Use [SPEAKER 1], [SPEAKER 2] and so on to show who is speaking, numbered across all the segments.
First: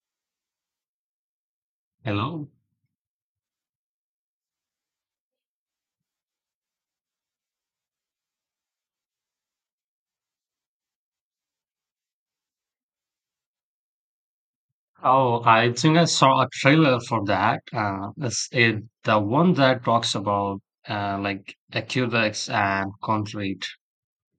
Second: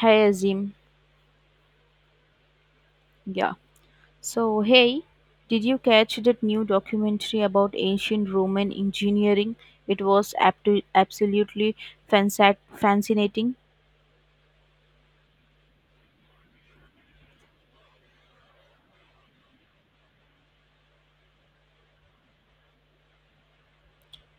[SPEAKER 1] Hey Azim,
[SPEAKER 2] Hello.
[SPEAKER 1] yeah. So hey, did you catch that new documentary about ancient Roman engineering? It was absolutely fascinating.
[SPEAKER 2] Oh, I think I saw a trailer for that. Is it the one that talks about like acudex and concrete?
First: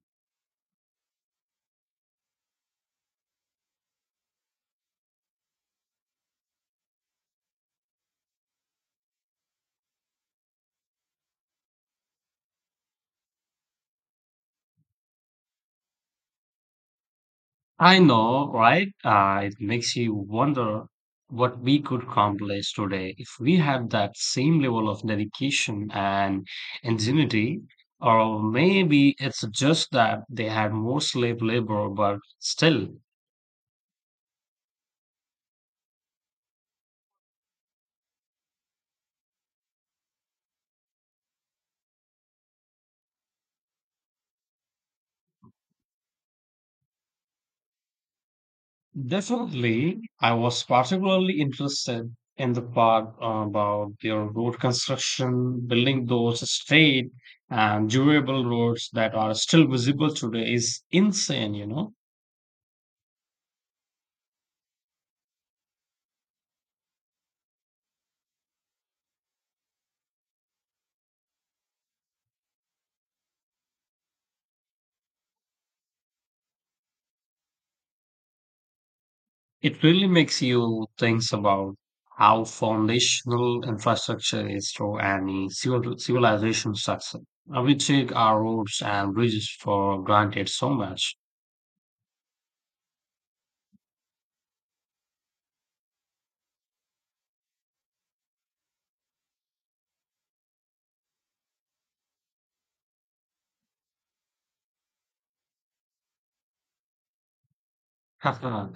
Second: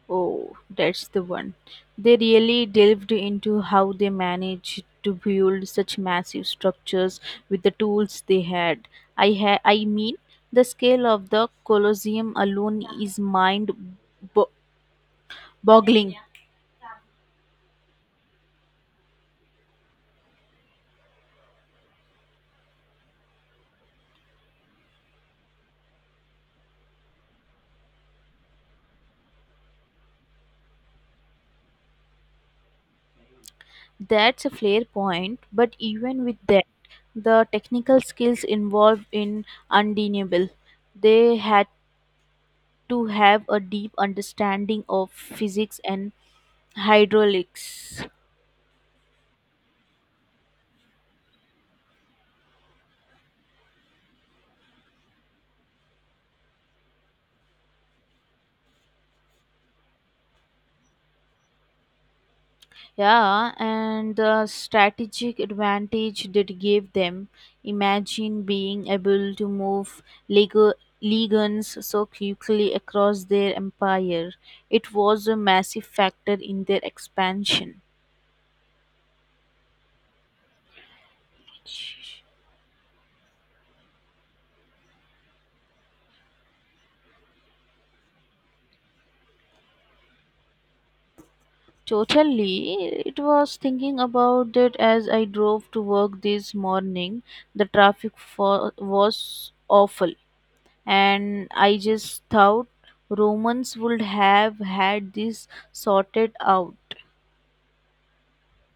[SPEAKER 1] Oh, that's the one. They really delved into how they managed to build such massive structures with the tools they had. I mean, the scale of the Colosseum alone is mind bo- boggling.
[SPEAKER 2] I know, right? It makes you wonder what we could accomplish today if we had that same level of dedication and ingenuity. Or maybe it's just that they had more slave labor, but still.
[SPEAKER 1] That's a fair point, but even with that, the technical skills involved in undeniable. They had to have a deep understanding of physics and hydraulics.
[SPEAKER 2] Definitely, I was particularly interested in the part about their road construction, building those straight and durable roads that are still visible today is insane.
[SPEAKER 1] Yeah, and the strategic advantage that gave them. Imagine being able to move Lego legions so quickly across their empire. It was a massive factor in their expansion.
[SPEAKER 2] It really makes you think about how foundational infrastructure is to any civilization success. We take our roads and bridges for granted so much.
[SPEAKER 1] Totally. It was thinking about that as I drove to work this morning. The was awful, and I just thought Romans would have had this sorted out.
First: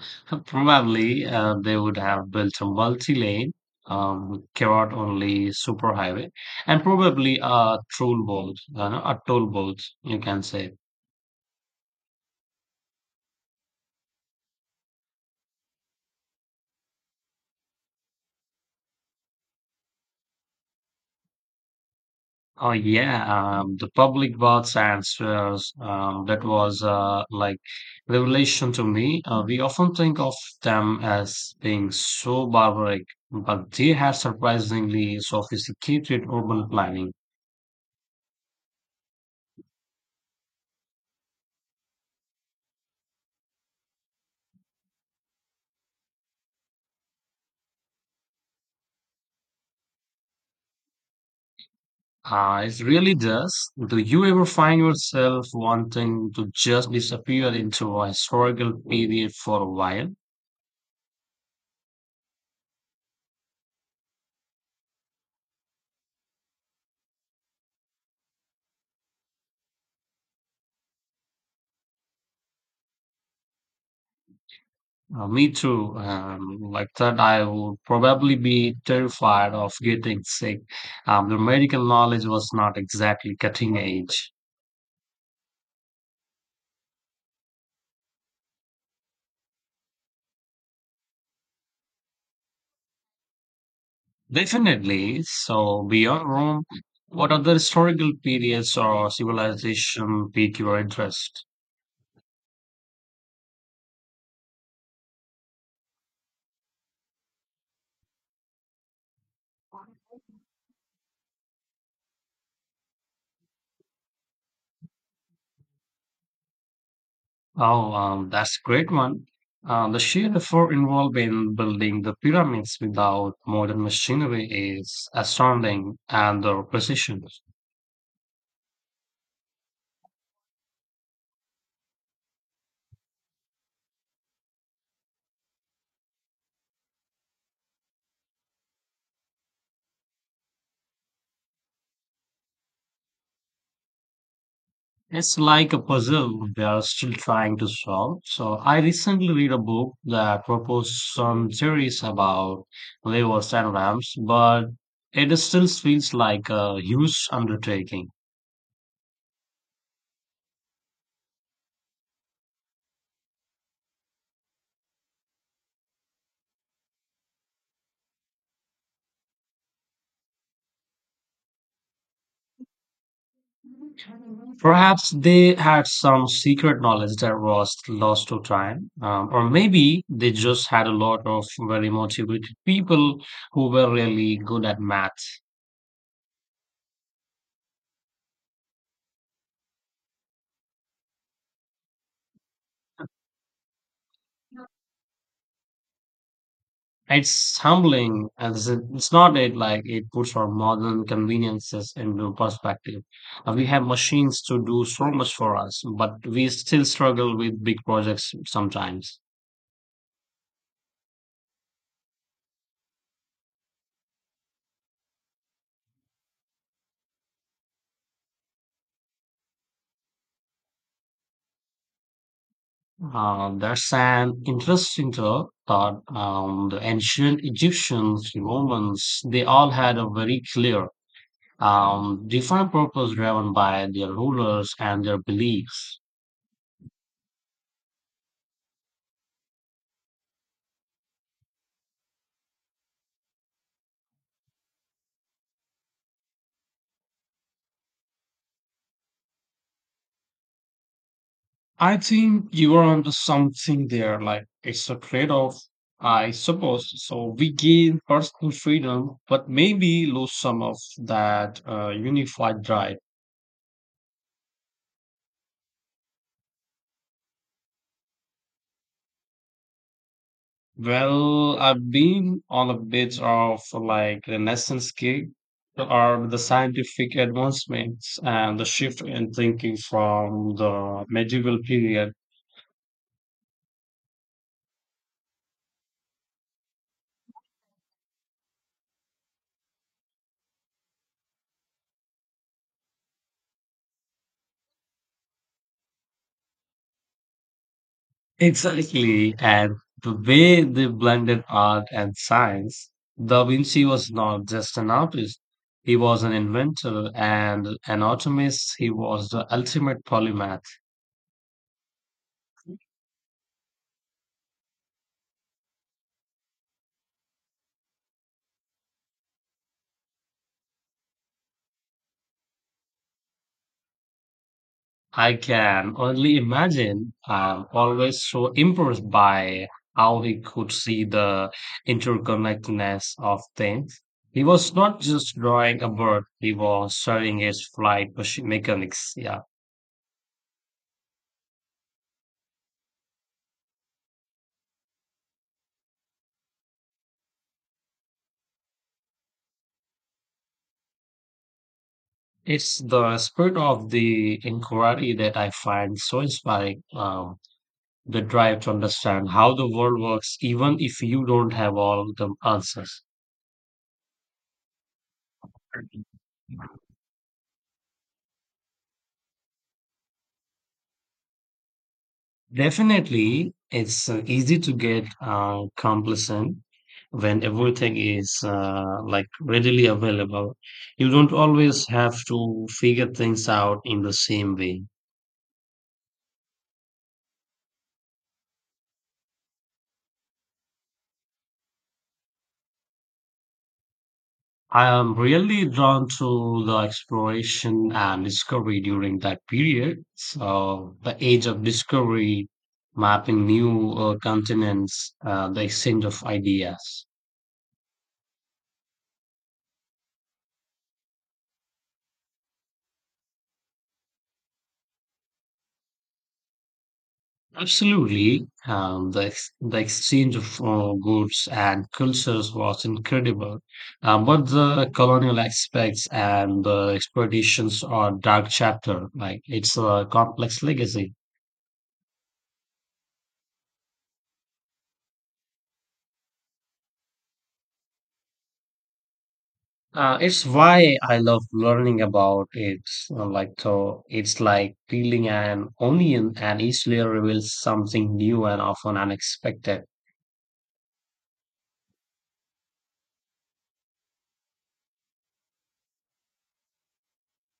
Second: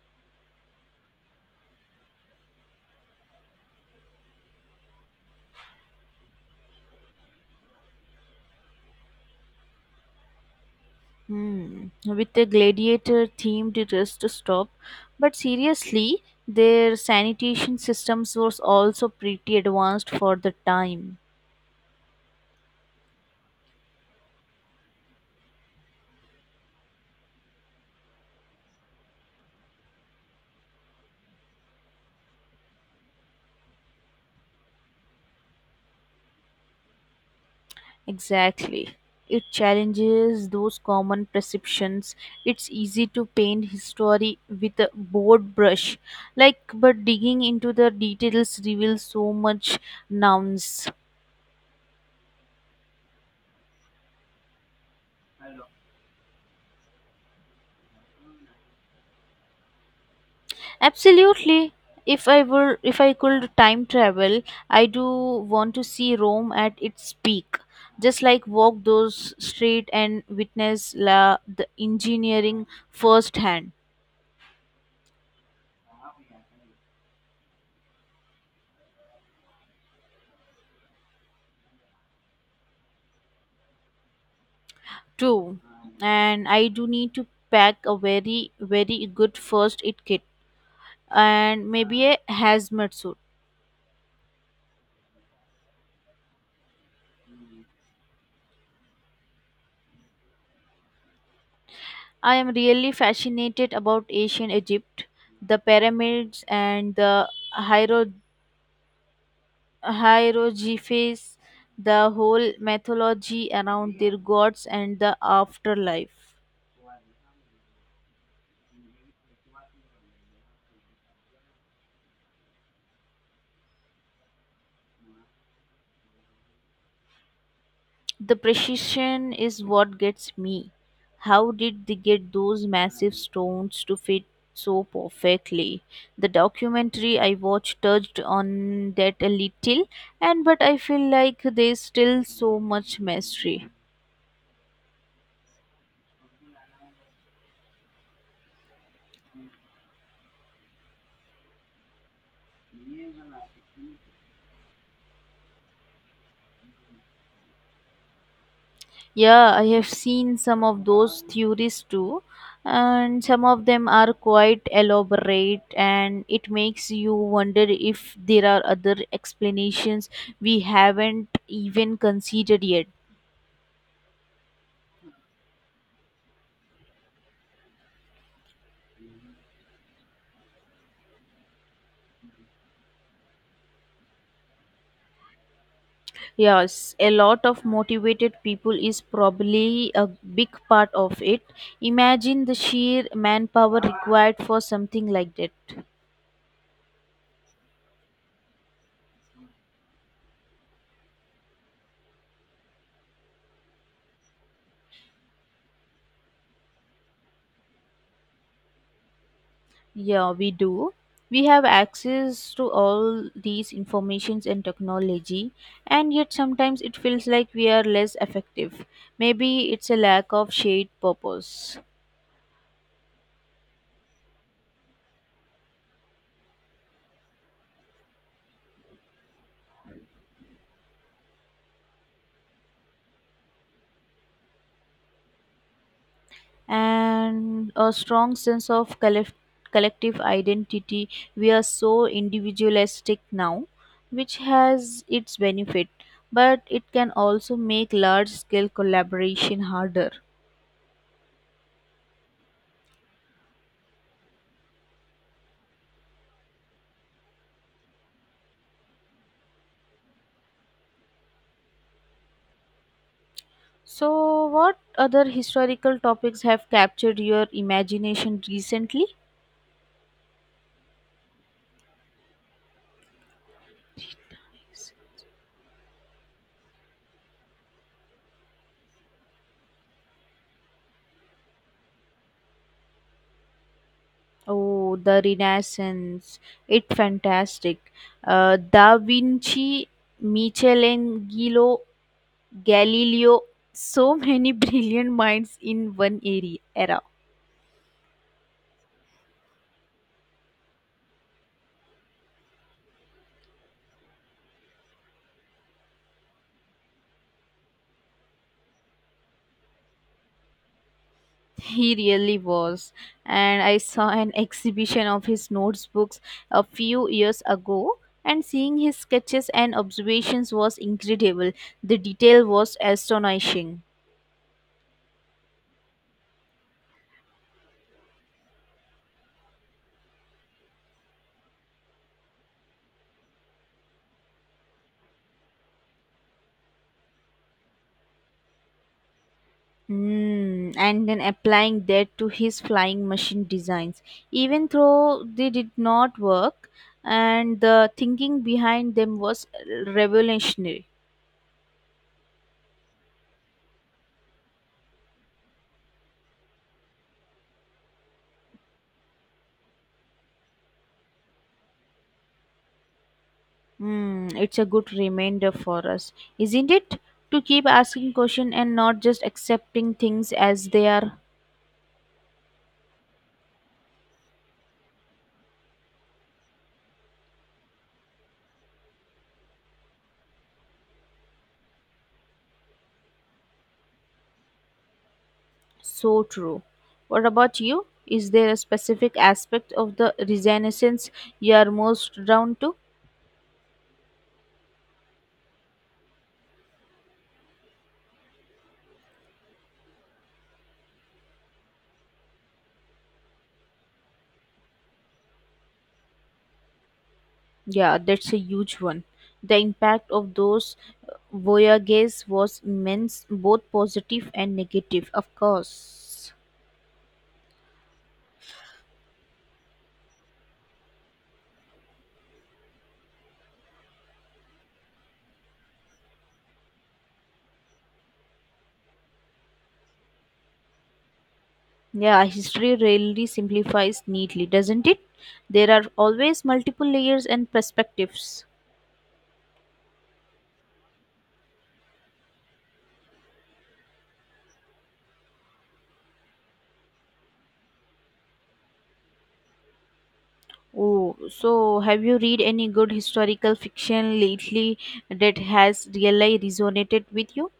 [SPEAKER 2] Probably they would have built a multi-lane, carrot-only superhighway, and probably a troll bolt, a toll bolt, you can say.
[SPEAKER 1] Hmm. With a gladiator themed rest stop. But seriously, their sanitation systems was also pretty advanced for the time.
[SPEAKER 2] Oh yeah, the public baths and sewers, that was like revelation to me. We often think of them as being so barbaric, but they had surprisingly sophisticated urban planning.
[SPEAKER 1] Exactly. It challenges those common perceptions. It's easy to paint history with a broad brush, like but digging into the details reveals so much nouns.
[SPEAKER 2] Ah, it really does. Do you ever find yourself wanting to just disappear into a historical period for a while?
[SPEAKER 1] Absolutely. If I could time travel, I do want to see Rome at its peak. Just like walk those streets and witness the engineering firsthand.
[SPEAKER 2] Me too. Like that, I would probably be terrified of getting sick. The medical knowledge was not exactly cutting edge.
[SPEAKER 1] True, and I do need to pack a very, very good first aid kit and maybe a hazmat suit.
[SPEAKER 2] Definitely. So, beyond Rome, what other historical periods or civilization pique your interest?
[SPEAKER 1] I am really fascinated about ancient Egypt, the pyramids and the hiero- hieroglyphs, the whole mythology around their gods and the afterlife.
[SPEAKER 2] Oh, that's a great one. The sheer effort involved in building the pyramids without modern machinery is astounding, and the precision.
[SPEAKER 1] The precision is what gets me. How did they get those massive stones to fit so perfectly? The documentary I watched touched on that a little, and but I feel like there's still so much mystery.
[SPEAKER 2] It's like a puzzle they are still trying to solve. So I recently read a book that proposed some theories about levers and ramps, but it still feels like a huge undertaking.
[SPEAKER 1] Yeah, I have seen some of those theories too, and some of them are quite elaborate, and it makes you wonder if there are other explanations we haven't even considered yet.
[SPEAKER 2] Perhaps they had some secret knowledge that was lost to time, or maybe they just had a lot of very motivated people who were really good at math.
[SPEAKER 1] Yes, a lot of motivated people is probably a big part of it. Imagine the sheer manpower required for something like that.
[SPEAKER 2] It's humbling as it's not it like it puts our modern conveniences into perspective. We have machines to do so much for us, but we still struggle with big projects sometimes.
[SPEAKER 1] Yeah, we do. We have access to all these informations and technology, and yet sometimes it feels like we are less effective. Maybe it's a lack of shared purpose.
[SPEAKER 2] There's an interesting thought. The ancient Egyptians, Romans, they all had a very clear, defined purpose driven by their rulers and their beliefs.
[SPEAKER 1] And a strong sense of collective identity. We are so individualistic now, which has its benefit, but it can also make large scale collaboration harder.
[SPEAKER 2] I think you are onto something there. Like it's a trade-off, I suppose. So we gain personal freedom, but maybe lose some of that unified drive.
[SPEAKER 1] So, what other historical topics have captured your imagination recently?
[SPEAKER 2] Well, I've been on a bit of like renaissance kick, or the scientific advancements and the shift in thinking from the medieval period.
[SPEAKER 1] Oh, the Renaissance. It's fantastic. Da Vinci, Michelangelo, Galileo, so many brilliant minds in era.
[SPEAKER 2] Exactly, and the way they blended art and science, Da Vinci was not just an artist, he was an inventor and an alchemist. He was the ultimate polymath.
[SPEAKER 1] He really was. And I saw an exhibition of his notebooks a few years ago, and seeing his sketches and observations was incredible. The detail was astonishing.
[SPEAKER 2] I can only imagine. I'm always so impressed by how he could see the interconnectedness of things. He was not just drawing a bird, he was studying its flight mechanics. Yeah.
[SPEAKER 1] Hmm, and then applying that to his flying machine designs. Even though they did not work, and the thinking behind them was revolutionary.
[SPEAKER 2] It's the spirit of the inquiry that I find so inspiring. The drive to understand how the world works, even if you don't have all the answers.
[SPEAKER 1] Hmm, it's a good reminder for us, isn't it? To keep asking questions and not just accepting things as they are
[SPEAKER 2] Definitely, it's easy to get complacent when everything is like readily available. You don't always have to figure things out in the same way.
[SPEAKER 1] so true. What about you? Is there a specific aspect of the Renaissance you are most drawn to?
[SPEAKER 2] I am really drawn to the exploration and discovery during that period. So, the age of discovery, mapping new continents, the exchange of ideas.
[SPEAKER 1] Yeah, that's a huge one. The impact of those voyages was immense, both positive and negative, of course.
[SPEAKER 2] Absolutely. The exchange of goods and cultures was incredible. But the colonial aspects and the exploitations are dark chapter. Like, it's a complex legacy.
[SPEAKER 1] Yeah, history really simplifies neatly, doesn't it? There are always multiple layers and perspectives.
[SPEAKER 2] It's why I love learning about it. Like so, it's like peeling an onion, and each layer reveals something new and often unexpected.
[SPEAKER 1] Oh, so have you read any good historical fiction lately that has really resonated with you?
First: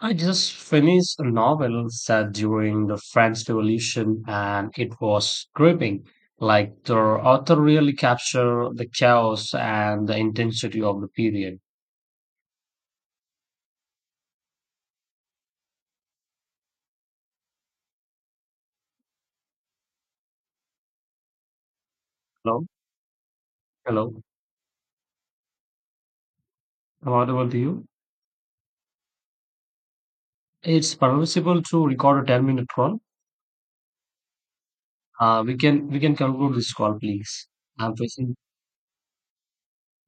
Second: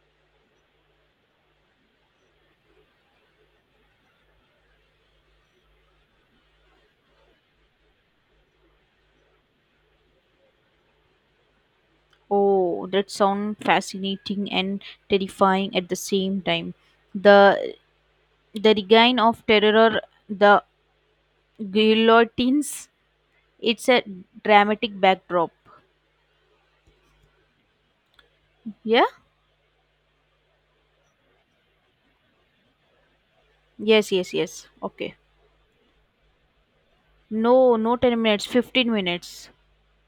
[SPEAKER 2] I just finished a novel set during the French Revolution, and it was gripping. Like the author really captured the chaos and the intensity of the period.
[SPEAKER 1] Oh, that sounds fascinating and terrifying at the same time. The the regain of terror, the
[SPEAKER 2] Hello,
[SPEAKER 1] guillotines. It's a
[SPEAKER 2] hello,
[SPEAKER 1] dramatic backdrop.
[SPEAKER 2] am I audible to you?
[SPEAKER 1] Yeah.
[SPEAKER 2] It's permissible to record a 10-minute call.
[SPEAKER 1] Yes. Yes. Yes. Okay.
[SPEAKER 2] We can conclude this call, please.
[SPEAKER 1] No, no,
[SPEAKER 2] I'm
[SPEAKER 1] 10
[SPEAKER 2] facing
[SPEAKER 1] minutes, 15 minutes.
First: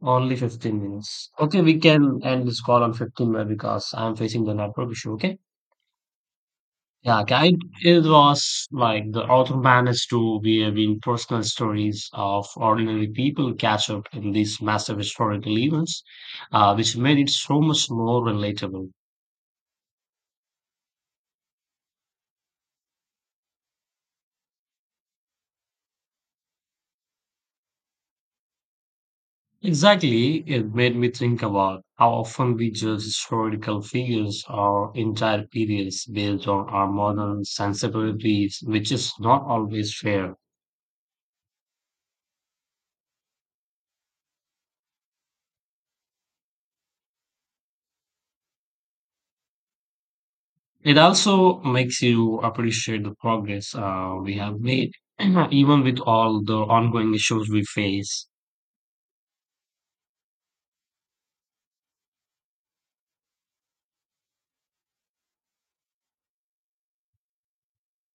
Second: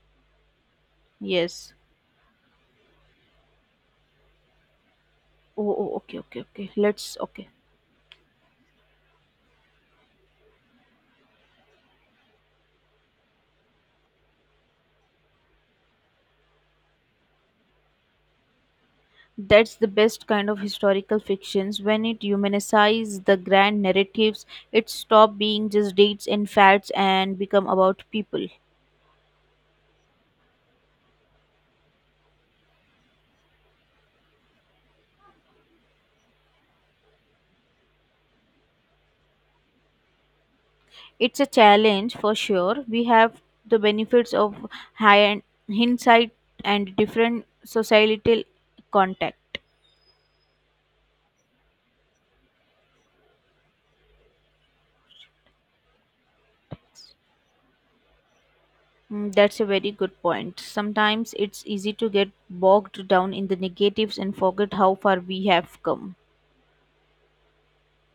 [SPEAKER 2] only 15 minutes. Okay,
[SPEAKER 1] Yes.
[SPEAKER 2] we can end this call on 15 minutes because I'm facing the network issue. Okay.
[SPEAKER 1] Oh, oh, okay, okay, okay. Let's,
[SPEAKER 2] Yeah,
[SPEAKER 1] okay.
[SPEAKER 2] okay, it was like the author managed to weave in personal stories of ordinary people catch up in these massive historical events, which made it so much more relatable.
[SPEAKER 1] That's the best kind of historical fictions. When it humanizes the grand narratives, it stops being just dates and facts and become about people.
[SPEAKER 2] Exactly, it made me think about how often we judge historical figures or entire periods based on our modern sensibilities, which is not always fair.
[SPEAKER 1] It's a challenge for sure. We have the benefits of high hindsight and different societal contact.
[SPEAKER 2] It also makes you appreciate the progress we have made, even with all the ongoing issues we face.
[SPEAKER 1] Mm, that's a very good point. Sometimes it's easy to get bogged down in the negatives and forget how far we have come.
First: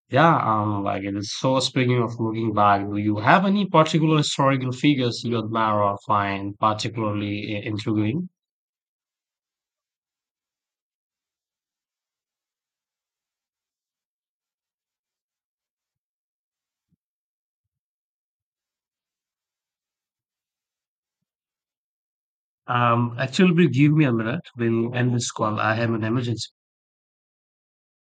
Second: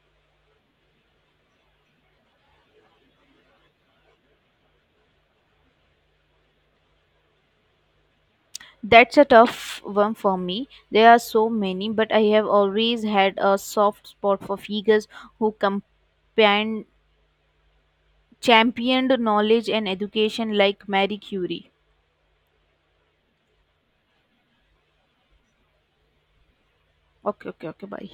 [SPEAKER 2] Yeah, like it is. So, speaking of looking back, do you have any particular historical figures you admire or find particularly intriguing?
[SPEAKER 1] That's a tough one for me. There are so many, but I have always had a soft spot for figures who championed knowledge and education like Marie Curie.
[SPEAKER 2] Actually, please give me a minute. We'll end this call. I have an emergency.
[SPEAKER 1] Okay, okay, okay, bye.